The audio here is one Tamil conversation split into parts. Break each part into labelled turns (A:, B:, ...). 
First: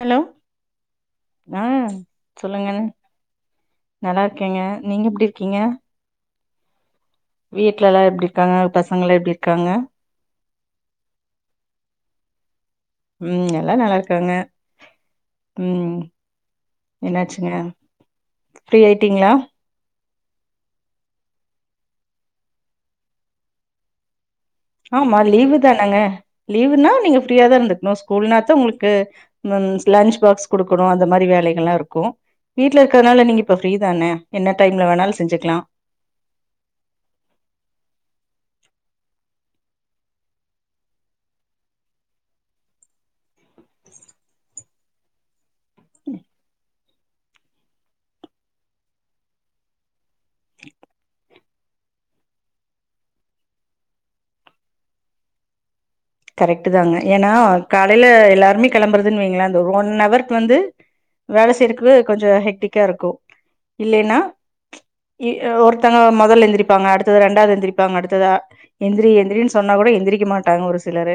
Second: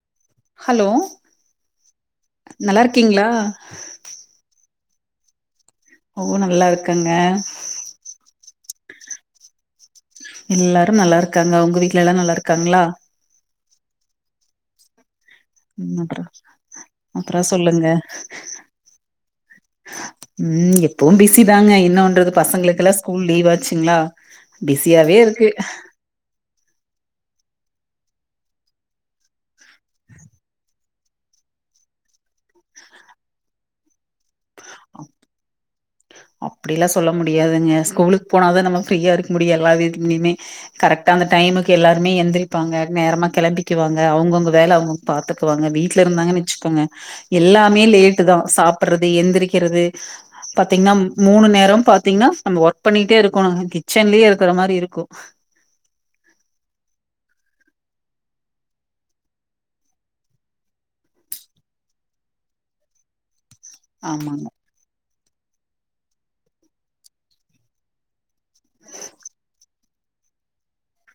A: ஹலோ
B: ஹலோ
A: ஆ சொல்லுங்க
B: நல்லா இருக்கீங்களா
A: நல்லா இருக்கேங்க நீங்க எப்டி இருக்கீங்க
B: ஓ நல்லா இருக் இருக்கங்க
A: வீட்ல எல்லா எப்டி இருக்காங்க பசங்கலா எப்டி இருக்காங்க
B: எல்லாரு நல்லா இருக்காங்க உங்க வீட்டுல எல்லா நல்லா இருக்காங்களா
A: ம் எல்லா நல்லாருக்காங்க
B: ம் அப்றோ அப்றோ சொல்லுங்க
A: ஃப்ரீ ஆயிட்டீங்களா
B: ம் எப்பொவு பிஸி தாங்க இன்னவன்றது பசங்ளுக்குலா ஸ்கூல் லீவ் ஆச்சுங்ளா
A: ஆமா லீவு தானங்க லீவுனா நீங்க ஃப்ரீயா தா இர்ந்துக் நோ ஸ்கூல்னாத்தா உங்ளுக்கு லன்ச் பாக்ஸ் குடுக்குணு அந்த மாரி வேலைகள்லா இருக்கு வீட்ல இர்க்கத்துனால நீங்க இப்ப ஃப்ரீ தானே என்ன டைம்ல வேணாலு செஞ்சுக்லா
B: அப்டியெல்லா சொல்ல முடியாதுங்க ஸ்கூலுக்கு போனாதா நம்ம ஃப்ரீயா இருக்க முடியு எல்லா வீட்லயுமே கரெக்டா அந்த டைமுக்கு எல்லாருமே எந்திரிப்பாங்க நேரமா கெளம்பிக்குவாங்க அவுங்கவுங்க வேல அவுங்கவுங் பாத்துக்குவாங்க வீட்ல இருந்தாங்கனு வெச்சுக்கோங்க எல்லாமே லேட்டுதா சாப்றது எந்திரிக்கிறது பா த்தீங்கன்னா மூணு நேரோ பாத்தீங்கன்னா நம்ம ஒர்க் பண்ணிட்டே இருக்கணு கிச்சன்லயே இருக்கற மாரி இருக்கு
A: கரெக்ட்டு தாங்க ஏனா காலைல எல்லாருமே கெளம்புறதுன்னு வைங்களேன் அந்த ஒன் ஹவருக்கு வந்து வேல செய்யறக்கு கொஞ்சோ ஹெட்டிக்கா இருக்கு இல்லைன்னா
B: ஆமாங்க
A: இ ஒருத்தங்க மொதல் எந்திரிப்பாங்க அடுத்தது ரெண்டாவது எந்திரிப்பாங்க அடுத்தது அ எந்திரி எந்திரின்னு சொன்னா கூட எந்திரிக்க மாட்டாங்க ஒரு சி லரு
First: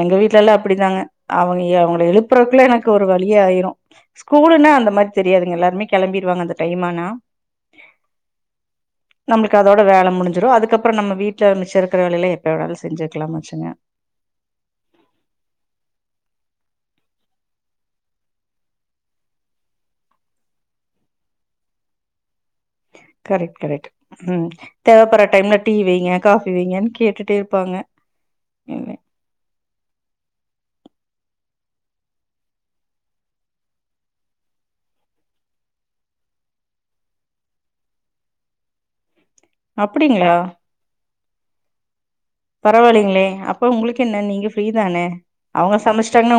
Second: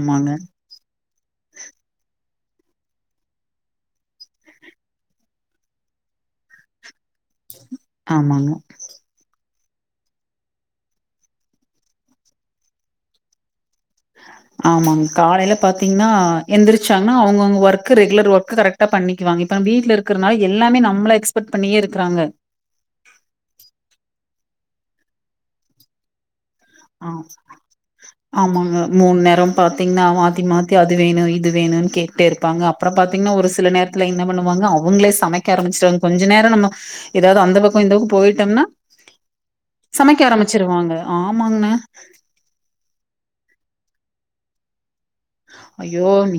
A: எங்க வீட்லல்லா அப்டிதாங்க அவுங்க அவுங்கள எழுப்பறக்குள்ள எனக்கு ஒரு வழியாயிரு ஸ்கூலுன்னா அந்த மாரி தெரியாதுங்க எல்லாருமே கெளம்பிருவாங்க அந்த டைமானா
B: ஆமாங்க
A: நம்மளுக்கு அதோட வேல முடிஞ்சிரு அதுக்கப்பறோ நம்ம வீட்ல மிச்ச இருக்கிற வேலயெல்லா எப்ப வேணாலு செஞ்சுக்கலாமாச்சே ங்க
B: முடிச்சாங்கனா அவுங்கவுங்க ஒர்க் ரெகுலர் ஒர்க்க கரெக்டா பண்ணிக்குவாங்க இப்ப நம் வீட்ல இருக்குறனால எல்லாமே நம்மள எக்ஸ்பெக்ட் பண்ணியே இருக்கறாங்க
A: கரெக்ட் கரெக்ட் ம் தேவ படற டைம்ல டீ வைங்க காஃ
B: ஆ ஆமாங்க மூண் நேரோ பாத்தீங்கன்னா மாத்தி மாத்தி அது வேணு இது வேணுனு கேட்டே இருப்பாங்க அப்றோ பாத்தீங்கன்னா ஒரு சில நேரத்துல என்ன பண்ணுவாங்க அவுங்களே சமைக்க ஆரம்பிச்சிருவாங்க கொஞ்ச நேரோ நம்ம எதாவது அந்த பக்கோ இந்த பக்கோ போயிட்டோம்னா சமைக்க
A: அப்டிங்களா
B: ஆரம்பிச்சிருவாங்க ஆமாங்கண்ண
A: பரவாலைங்ளே அப்போ உங்களுக்கு என்ன நீங்க ஃப்ரீதான
B: அய்யோ நீ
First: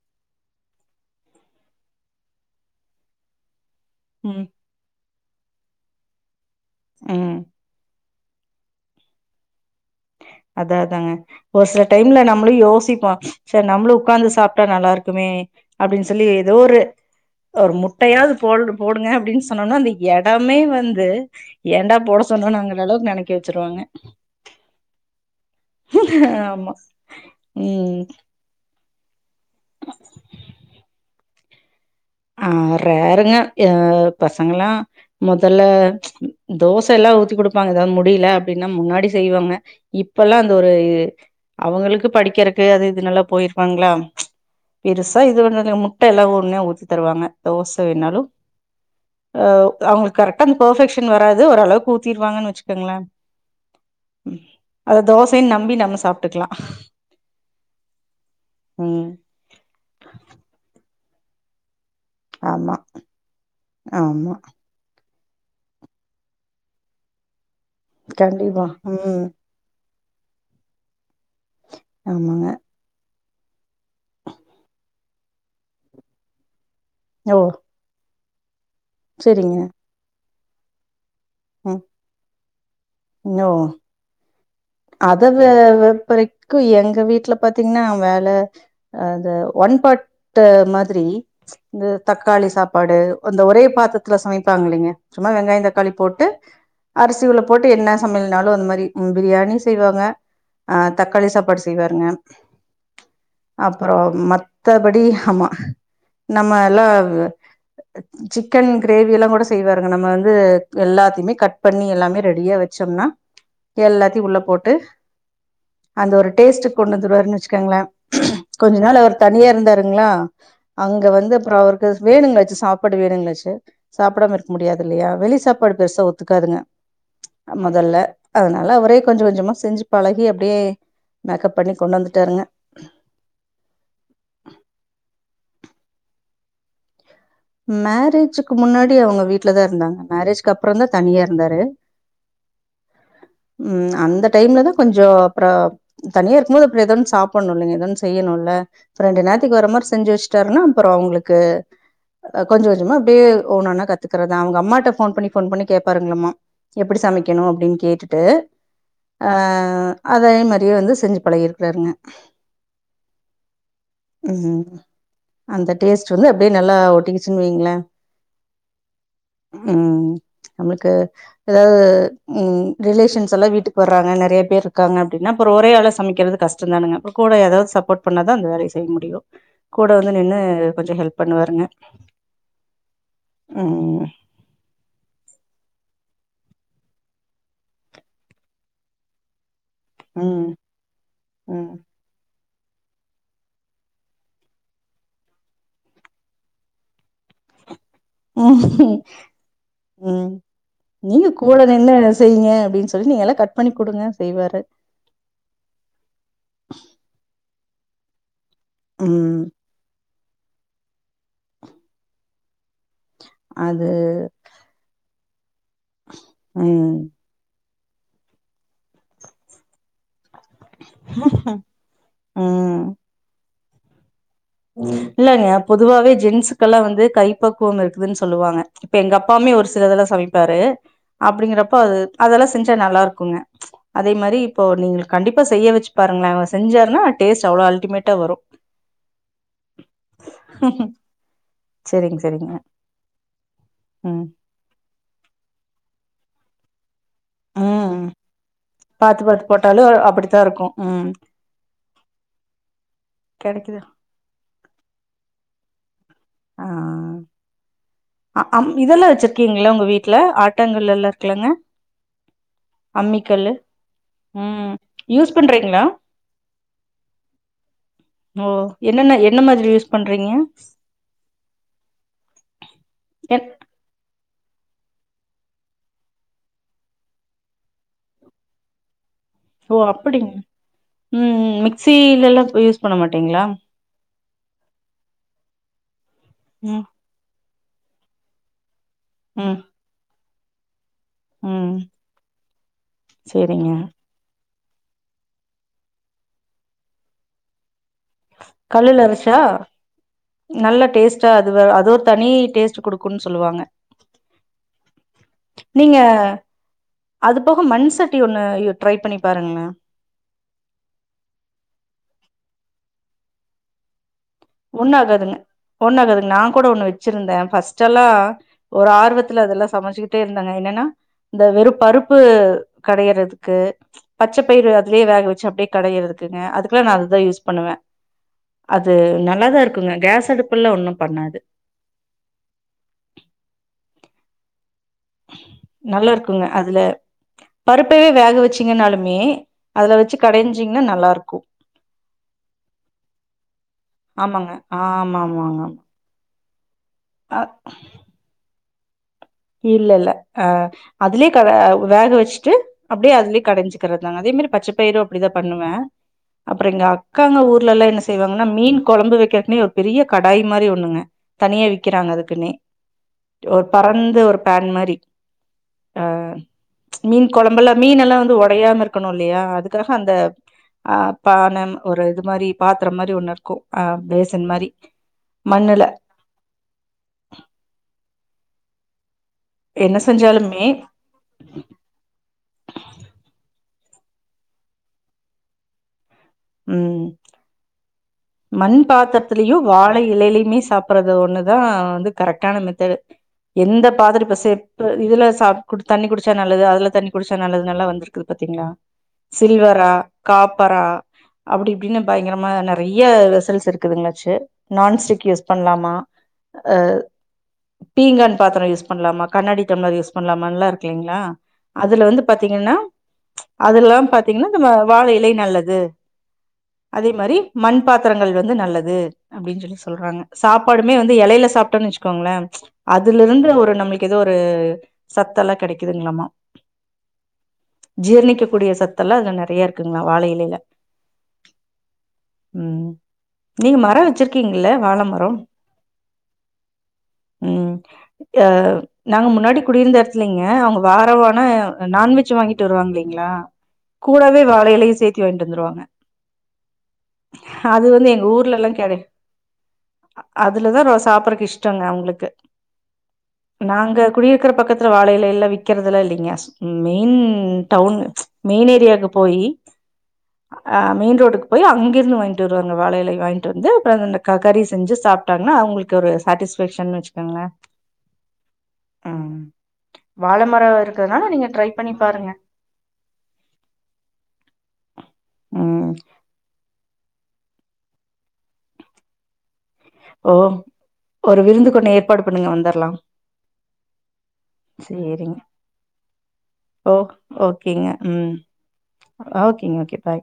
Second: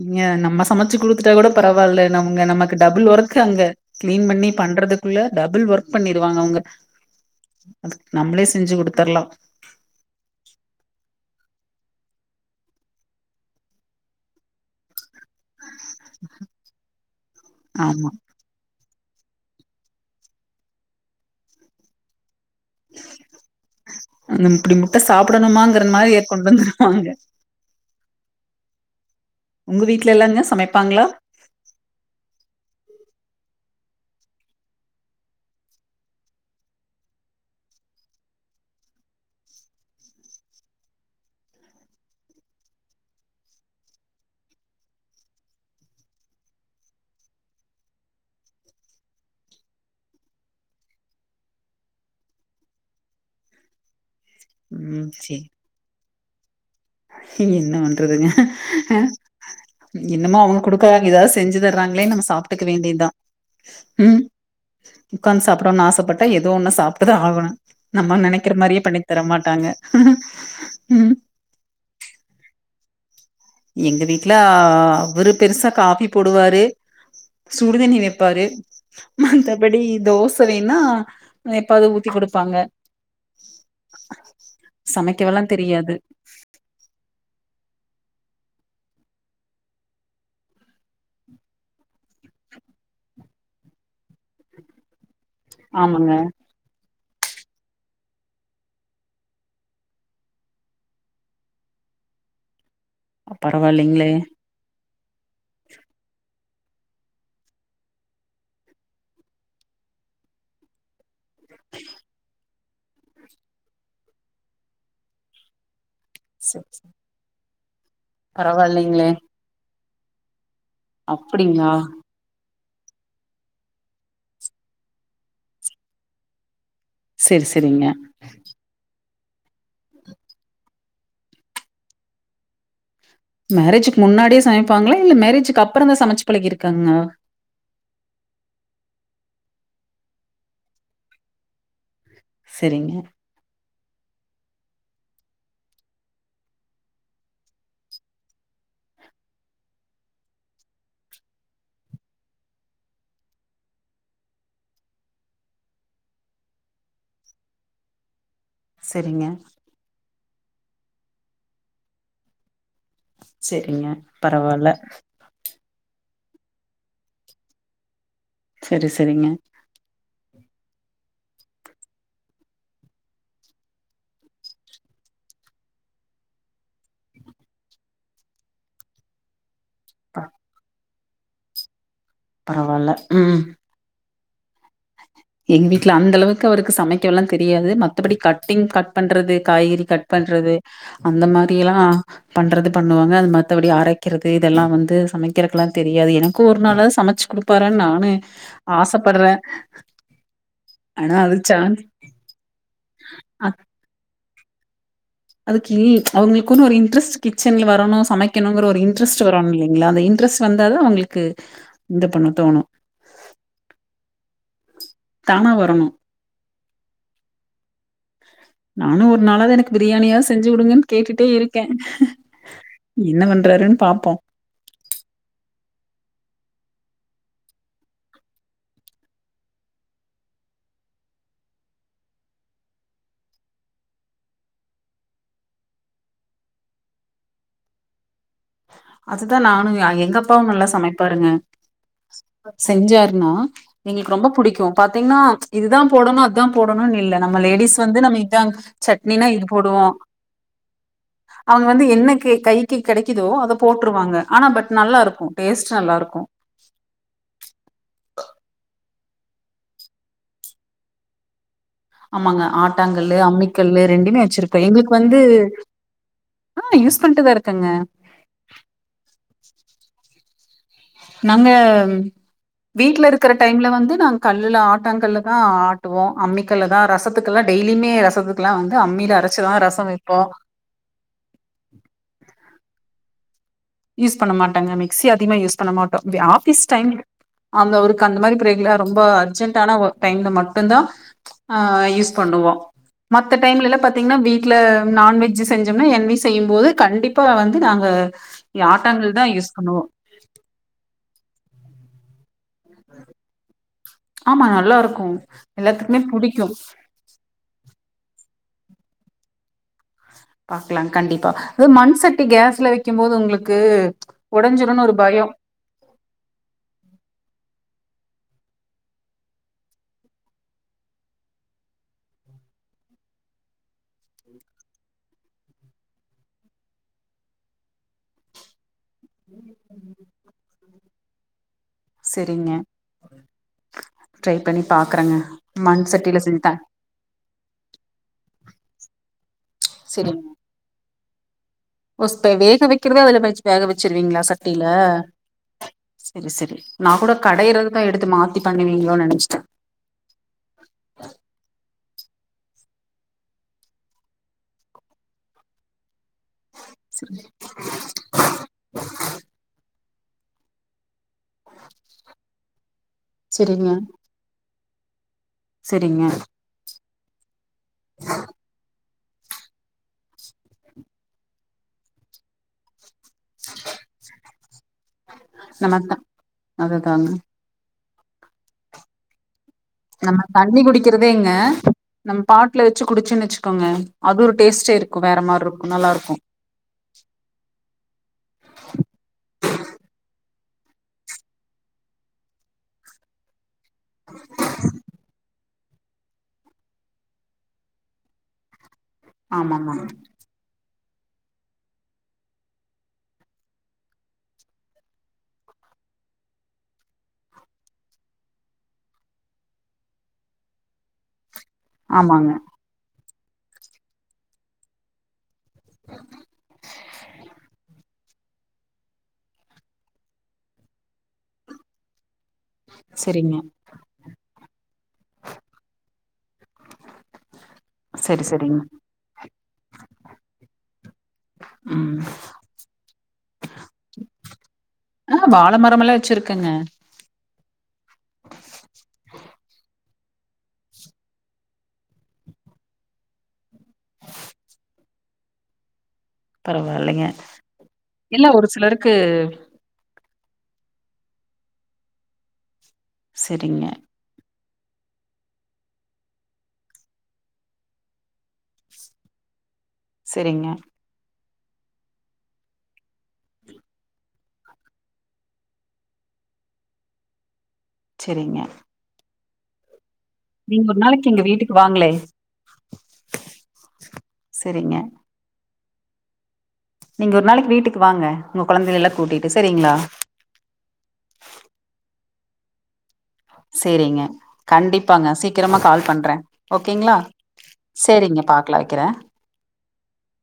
B: நீங்க நம்ம சமச்சு குடுத்துட்டா கூட பரவால்ல நவுங்க நம்ம க்கு டபுள் ஒர்க்கு அங்க க்ளீன்
A: ம்
B: பண்ணி பண்றதுக்குள்ள டபுள் ஒர்க் பண்ணிருவாங்க அவுங்க
A: ம்
B: அதுக் நம்பளே செஞ்சு குடுத்தர்லா
A: அதா அதாங்க ஒரு சில டைம்ல நம்மளு யோசிப்போ செரி நம்மளு உக்காந்து சாப்ட்டா நல்லா இருக்குமே அப்டின் சொல்லி ஏதோ ஒரு ஒரு
B: ஆமா
A: முட்டையாவ்து போல் போடுங்க அப்டின் சொன்னோனா அந்த எடமே வந்து ஏன்டா போட சொன்னோனாங்குற அளவுக் நெனெக்க வெச்சிருவாங்க
B: ம் இப்டி முட்ட சாப்படணுமாங்கற மாரி [unintelligible] கொண்ட் வந்துருவாங்க
A: ம்
B: உங்க வீட்ல எல்லாங்க சமைப்பாங்களா
A: ஆஹ் ரேருங்க அஹ் பசங்கெல்லா மொதல்ல தோச எல்லா ஊத்தி குடுப்பாங்க எதாது முடியில அப்டின்னா முன்னாடி செய்வாங்க இப்பல்லா அந்த ஒரு அவுங்களுக்கு படிக்கறக்கு அது இதுன்னல்லா போயிருவாங்களா பெருசா இது பண்ணாதுங்க முட்ட எல்லா ஒன்னா ஊத் தருவாங்க தோச வேணாலு அஹ் அவுங்களுக் கரெக்ட்டா அந்த பர்ஃபெக்ஷன் வராது ஓரளவுக் ஊத்திருவாங்கன்னு வச்சுக்கங்ளே ம் அது
B: ம் சேரி
A: தோசைன் நம்பி நம்ம சாப் ட்டுக்கலா
B: என்ன பண்றதுங்க
A: ம்
B: என்னமோ அவங்க குடு த்தா இதாது செஞ்சு தர்றாங் களேன் நம்ம சாப்ட்டுக்க
A: ஆமா
B: வேண்டியதா உம்
A: ஆமா
B: உக்காந்து சாப்படோன் ஆசப்பட்டா எதோ ஒன்ன சாப்ட்டு தா ஆகணு நம்ம நெனைக்கற
A: கண்டிப்பா
B: மாரியே பண்ணி
A: ம்
B: தரமாட்டாங்க உம்
A: ஆமாங்க
B: எங்க வீட்ல அவுரு பெருசா காபி போடுவாரு
A: ஓ
B: சுடுதண்ணி வெப் பாரு
A: செரிங்க
B: மத்தபடி தோஸ் ப்ப வேணா அ எப்பாது ஊத்தி் குடுப்பாங்க
A: நோ அத
B: சமைக்கவெல்லா
A: வெ வெ
B: தெரியாது
A: [unintelligible] எங்க வீட்ல பாத்தீங்னா வேல அது ஒன் பாட்டு மாதிரி இந்த தக்காளி சாப்பாடு அந்த ஒரே பாத்தர்த்துல சமைப்பாங்கில்லீங்க சும்மா வெங்காயோ தக்காளி
B: ஆமாங்க
A: போட்டு அரிசி உள்ள போட்டு என்ன சமையல்னாலு அந்த மாரி ம் பிரியாணி செய்வாங்க ஆஹ் தக்காளி சாப்பாடு செய்வாருங்க அப்பறோ
B: பரவாயில்லைங்களே
A: மத்த படி ஹாமா நம்ம எல்லா சிக்கன் க்ரேவி எல்லாங்கூட செய்வாருங்க நம்ம வந்து எல்லாத்தியுமே கட் பண்ணி எல்லாமே ரெடியா வெ ச்சம்னா எல்லாத்தியு உள்ள போட் டு அந்த ஒரு
B: செரி
A: டேஸ்ட்டுக்
B: செரி
A: கொண்டு வந்துருவாருன் வெச்சு கங்களே கொஞ்ச நாள்
B: பரவாயில்லைங்களே
A: அவர் தனியா இருந்தாரு ங்ளா அங்க வந்து அப்பறோ
B: அப்டிங்களா
A: அவருக்கு வேணுங்களாச்சே சாப் சாப்பாடு வேணுங்களாச்சு சாப்டாம இருக்க முடியாது இல்லியா வெளி சாப்பாடு பெருசா ஒத்துக்காதுங்க
B: செரி
A: ச்சு
B: செரிங்க
A: முதல்ல அதனால அவரே கொஞ்ச கொஞ்சமா சாப் செஞ்சு பழகி அப்படியே மேக்கப் பண்ணி கொண்டு வந்துட்டாருங்க.
B: மேரேஜ்க்கு முன்னாடியே சமைப்பாங்களா இல்ல மேரேஜ்க்கு க்கப்புறம் தா சமச்சு பழகியிருக்காங்லா
A: மேரேஜுக்கு முன்னாடி அவங்க வீட்டுலதா இருந்தாங்க மேரேஜ்க்கு அப்புறம் தான் தனியா இருந்தாரு.
B: செரிங்க
A: ம் அந்த டைம்ல தான் கொஞ்சோ அப்புறோ தனியா இருக்கும் போது அப்புறோத ஒன்னு சாப்பிடணும் இல்லைங்க ஏதவும்ன்னு செய்யணும் இல்ல ரெண்டு நேரத்துக்கு வர மாதிரி செ்சு வச்சுட்டாருன்னா அப்புறோ அவங்களுக்கு கொஞ்சோ கொஞ்சோமா அப்படியே ஒன்னா கத்துக்கறதான் அவங்க அம்மாிட்ட போன் பண்ணி போன் பண்ணி கேப்பாருங்களம்மா எப்படி சமைக்கணும் அப்படின்னு கேட்டுட்டு டு
B: செரிங்க
A: ஆ அதே மாதிரியே வந்து செஞ்சு பழகியிருக்கிறாருங்க.
B: செரிங்க பரவால்ல
A: சொல்லு அப்படியே நல்லா ஒட்டிச்சுனு வைங்களேன்
B: செரி செரிங்க
A: நமக்கு ஏதாவது உம் ரிலேஷன்ஸ் எல்லா வீட்டுக்கு வர்றாங்க நெறைய பேர் இருக்காங்க அப்படின்னா அப்றோ ஒரே ஆளா சமைக்கிறது கஷ்டம் தானுங்க அப்றோ கூட ஏதாவது சப்போர்ட் பண்ணாதான் அந்த வேலைய செய்ய முடியும் கூட வந்து நின்னு கொஞ்சோ ஹெல்ப் பண்ணுவாருங்க
B: பரவால்ல ம்
A: ம்
B: எங்க வீட்ல அந்தளவுக்கு அவருக்கு சமெக்ககலா தெரியாது மத்தப்படி கட்டிங் கட் பண்றது காய்கறி கட்
A: ம்
B: பண்றது அந்த
A: ம்
B: மாரிலா பண்றது பண்ணுவாங்க அது மத்தவடி அரைக்கிறது இதெல்லா வந்து சமக்கிறக்குல்லா தெரியாது எனக்கு ஒரு நாளா சமச்சு குடுப்பாறா நா னு
A: ம்
B: ஆசைப்படுறேன்
A: ம்
B: ஆனா
A: நீங்க
B: அது
A: கூட
B: சான்ஸ்
A: நின்னு அத செய்ங்க அப்டின் சு சொல்லி நீங்க எல்ல கட் பண்ணி கொடுங்க செய்வாரு
B: அதுக்கி அவுங்குளுக்குனு ஒரு இன்ட்ரெஸ்ட் கிச்சென்ல வரணு சமைக் கினுங்ரற ஒரு இன்ட்ரஸ்ட்
A: ம்
B: வரோன் இல்லிங்ளா அந்த இன்ட்ரஸ்ட் வந்தாதா அவங்களுக்கு இந்த பண்ண தோணும்
A: அது
B: தானாவா
A: [unintelligible]
B: நானும் ஒரு நாளாதாது எனக்கு பிரியாணியா செஞ்சு கொடுங்கன்னு கேட்டுட்டே இருக்கேன்
A: ம்
B: என்ன பண்றாருன்னு பாப்போம்
A: இல்லங்க பொதுவாவே ஜென்ஸுகல்லா வந்து கைப்பக்குவம் இருக்குதுன் சொல்லுவாங்க இப்ப எங்க அப்பாமே ஒரு சிலதெல்லா சமைப்பாரு அப்டிங்கிறப்போ அது அதெல்லா செஞ்சா நல்லா இருக்குங்க அதே மாரி இப்போ நீங்குள் கண்டிப்பா செய்ய வெச்சி பாருங்ளே அவ செஞ்சார்னா டேஸ்ட் அவ்ளோ அல்ட்டிமேட்டா வரு
B: அதுதான் நானும் எங்க அப்பாவும் நல்லா சமைப்பாருங்க
A: சரிங்க சரிங்க
B: செஞ்சாருன்னா எங்களுக்கு
A: ம்
B: ரொம்ப புடிக்கும் பாத்தீங்கன்னா இதுதான் போடணும் அது தா போடணுன் இல்ல நம்ம லேடிஸ் வந்து
A: ம்
B: நம்ம இதான்
A: பாத்து
B: சட்னினா
A: பாத்து
B: இது
A: போட்டாலு
B: போடுவோ
A: அப்படித்தா இருக்கு ம்
B: அவங்க வந்து என்ன கெய் கைக்கு கெடைக் இதோ அத
A: கெடைக்குது
B: போட்டுருவாங்க ஆனா பட் நல்லாருக்கு டேஸ்ட் நல்லாருக்கு
A: ஆ அ அம் இதெல்லா வச்சிருக்கீங்களா உங்க வீட்ல ஆட்டங்கள் எல்லா இருக்குளங்க
B: ஆமாங்க ஆட்டாங்கல்லு அம்மிக்கல்லு ரெண்டுமே வச்சிருக்கே
A: ம்
B: எங்களுக்கு வந்து
A: யூஸ் பண்றீங்களா
B: ஆஹ் யூஸ் பண்ட்டுதாருக்கங்க
A: ஓ என்னென்ன என்ன மாதிரி யூஸ் பண்றீங்க
B: நாங்க ம் வீட்ல இருக்குற
A: என்
B: டைம்ல வந்து நாங் கல்லுல ஆட்டங்கள்ல தா ஆட்டுவோ அம்மிக்கல்ல தா ரசத்துக்குல்லா டெய்லியுமே ரசத்துக்குல்லா வந்து அம்மில அரச்
A: ஓ அப்படிங் ம் மிக்சிலலா யூஸ் பண்ண மாட்டீங்ளா
B: யூஸ் பண்ண மாட்டாங்க மிக்சி அதிகமா யூஸ் பண்ண மாட் டோ ஆஃபீஸ்
A: ம்
B: டைம் அந்த அவருக்கு அந்த மாரி [unintelligible] ரொம்ப
A: ம்
B: அர்ஜென்டான ஒர்க் டைம்ல மட் டுந்தா
A: ம்
B: ஆஹ் யூஸ் பண்ணுவோ மத்த
A: சேரிங்க
B: டைம்லல்ல பாத்தீங்ன்னா வீட் ட்ல நான்வெஜ்ஜு செஞ்சோம்னா என்வி செய்யும்போது கண்டிப்பா வந்து நாங்க
A: கல்லுல
B: ஆட்டாங்கல் தான்
A: அரச்சா
B: யூஸ் பண்ணுவோம்
A: நல்லா டேஸ்ட்டா அது அது ஒரு தனி டேஸ்ட் [unintelligible] குடுக்குன் சொல்லுவாங்க
B: ஆமா நல்லாருக்கும்
A: நீங்க
B: எல்லாத்க்குமே புடிக்கும்
A: ன ட்ரை பண்ணி பாருங்களேன்
B: பாக்கலா கண்டிப்பா அது மண் சட்டி கேஸ்ல வெய்க்கும் போது உங்களுக்கு உடஞ்சிரும்னு
A: ஒண்ணு
B: ஒரு பயம்
A: ஆகாதுங்க ஒண்ணு ஆகாதுங் நா கூட ஒண்ணு வச்சிருந்தே பஃர்ஸ்ட் எல்லா ஒரு ஆர்வத்துல அதெல்லா சமைச்சுக்கிட்டே இருந்தேங்க என்னன்னா இந்த வெறும் பருப்பு கடயறதுக்கு பச்ச பயிறு அதுலயே வேக வச்சு அப்படியே கடயறதுக்குங்க அதுக்குல்லா நா அதுதா யூஸ் பண்ணுவே அது ந நல்லாதா இருக்குங்க கேஸ் அடுப்புல்லா ஒன்னும் பண்ணாது
B: செரிங்க ட்ரை பண்ணி பாக்குறேங்க மண் சட்டியில
A: நல்லாருக்குங்க
B: செஞ்சுதான்
A: அதுல பருப்பவே வேக வச்சீங்கன்னாலுமே அதுல வச்சு கடஞ்சிங்ன்னா நல்லாருக்கு கு
B: ஒ ஸ்த வேக வக்கிறது அதுல வச்சு வேக வச்சிருவீங்ளா
A: ஆமாங்க
B: சட்டில
A: ஆமா ஆமாங்க
B: செரி செரி நா கூட கடையறததா எடுத்து மாத்தி மாத் [unintelligible] நெனச்
A: இல்லல அஹ் அதுலயே கட வ வேக வெச்சுட்டு அப்டியே அதுலயே கடஞ்சுக்கிறதுதாங்க அதே மாரி பச்ச பயிரு அப்டிதா பண்ணுவே அப்றோ எங்க அக்காங்க ஊர்லலா என்ன செய்வாங்கன்னா மீன் கொழம்பு வெக்கர்குனே பெரிய கடாய் மாரி ஒண்ணுங்க தனியா விக்கிறாங்க அதுக்குன்னே ஒரு
B: செரிங்க
A: பற ஒரு பேன் மாரி
B: செரிங்க
A: ச் மீன் கொழம்புல்லா மீன் எல்லா வந்து ஒடையாம இருக்கணு இல்லையா அதுக்காக அந்த ஆஹ் பேனு ஒரு இது மாரி பாத் தர மாரி ஒண்ணுருக்கு அஹ் பேசன் மாரி
B: நம்ம
A: மண்ணுல
B: த அதுதாங்க
A: என்ன
B: நம்ம தண்ணி
A: செஞ்சாலுமே
B: குடிக்கிறதேங்க நம்ம பாட்ல வெச்சு குடிச்சோன்னு வெச்சுக்கோங்க அது ஒரு டேஸ்ட்டே இருக்கு வேற மாருக்கு நல்லாருக்கு
A: உம் மண் பாத்திரத்துலயு வாழை இலையிலயுமே சாப்புடுறது ஒண்ணுதா அஹ் வந்து கரெக்டான மெத்தடு எந்த பாதிரப்ப செப் இதுல சா குடு தண்ணி குடிச்சா நல்லது அதுல தண்ணி குடிச்சா நல்லது நல்லா வந்திருக்குது பாத்தீங்களா
B: ஆமாமா
A: சில்வரா காப்பரா அப்டி இப்டின்னு பயங்கரமா ந நெறைய வெசல்ஸ் இருக்குதுங்களாச்சு நான்ஸ்டிக் யூஸ் பண்ணலாமா அஹ் பீங்கான் பாத்திரோ யூஸ் பண்ணலாமா கண்ணாடி டம்ளர் யூஸ் பண்ணலாமாலா இருக்குளைங்களா அதுல வந்து
B: ஆமாங்க
A: பாத்தீங்கன்னா ச் அதுல்லா பாத்தீங்கன்னா நம்ம வாழ இலை நல்லது அதே மாரி பாத்துரங்கள் வந்து நல்லது அப்டின்னு சொல்லி சொல்றாங்க சாப்பாடுமே வந்து எலைய சாப்டோனு வெச் சுகோங்களே ச் அதுல
B: செரிங்க
A: இருந்து ஒரு நம்மளுக்கு ஏதோ ஒரு சத்தல்லா கிடைக்குதுங்களாமா
B: செரி
A: ஜீர்ணிக்க
B: செரிங்க
A: கூடிய சத்தல்லா அதுல நெறைய இருக்குங்களா வாழ இலைல
B: ம்
A: உம் நீங்க மரோ வெச்சிருக்கீங்கல்ல வாழ
B: ஆ
A: மரோ
B: வாழ மரமெல்லா வச்சிருக்கங்க
A: உம் அஹ் நாங்க முன்னாடி குடியிருந்த எடத்துலைங்க அவுங்க வாரவான நான்வெஜ் வாங்கிட்டு வருவாங்க இல்லைங்களா கூடவே வாழயிலையு சேத்தி வாங்கிட்டு வந்துருவாங்க
B: தரோ [unintelligible] இல்லைங்க
A: அது வந்து எங்க
B: எல்லா ஒரு
A: ஊர்லல்லா
B: சிலருக்கு
A: கெடை அதுலதா ரொ சாப்பறக்கு இஷ்டங்க அவுங்ளுக்கு
B: செரிங்க
A: நாங்க குடியர் க்குற பக்கத்துல வாழ இலைல்லா விக்கெறதுலா இல்லிங்க மெயின் டவுன் மெயின் ஏரியாக்கு போயி
B: செரிங்க
A: அ மியின் ரோட்டுக்கு போய் அங் கிர்ந்து வாங்கிட்டு வருவாங்க வாழ இலை வாய்ன்ட்டு வந்து அப்று அந்துஅந்த க கறி செஞ்சு சாப்ட்டாங்னா அவுங்ளுக்கு ஒரு சாட்டிஸ்ஃபக்ஷ்ன் வச்சுகோங்ளே
B: செரிங்க
A: அ
B: நீங் ஒரு நாளக்கு எங்க வீட்டுக்கு வாங்ளே
A: பண்ணி பாருங்க
B: செரிங்க
A: ம்
B: நீங்க ஒரு நாளக்கி வீட்டுக்கு வாங்க உங்க கொழந்தைகள்லா கூட்டிட்டு செரிங்ளா
A: ஓ ஒரு விருந்துக்கொண்ணு ஏற்பாடு பண்ணுங்க வந்துர்லா
B: சேரிங்க கண்டிப்பாங்க சீக்கிரமா கால் பண்ற
A: ஓ
B: ஓகேங்ளா
A: ஓகேங்க
B: சேரிங்க
A: ம்
B: பாக்லா வெக்கிற
A: ஓகேங்க ஓகே பாய்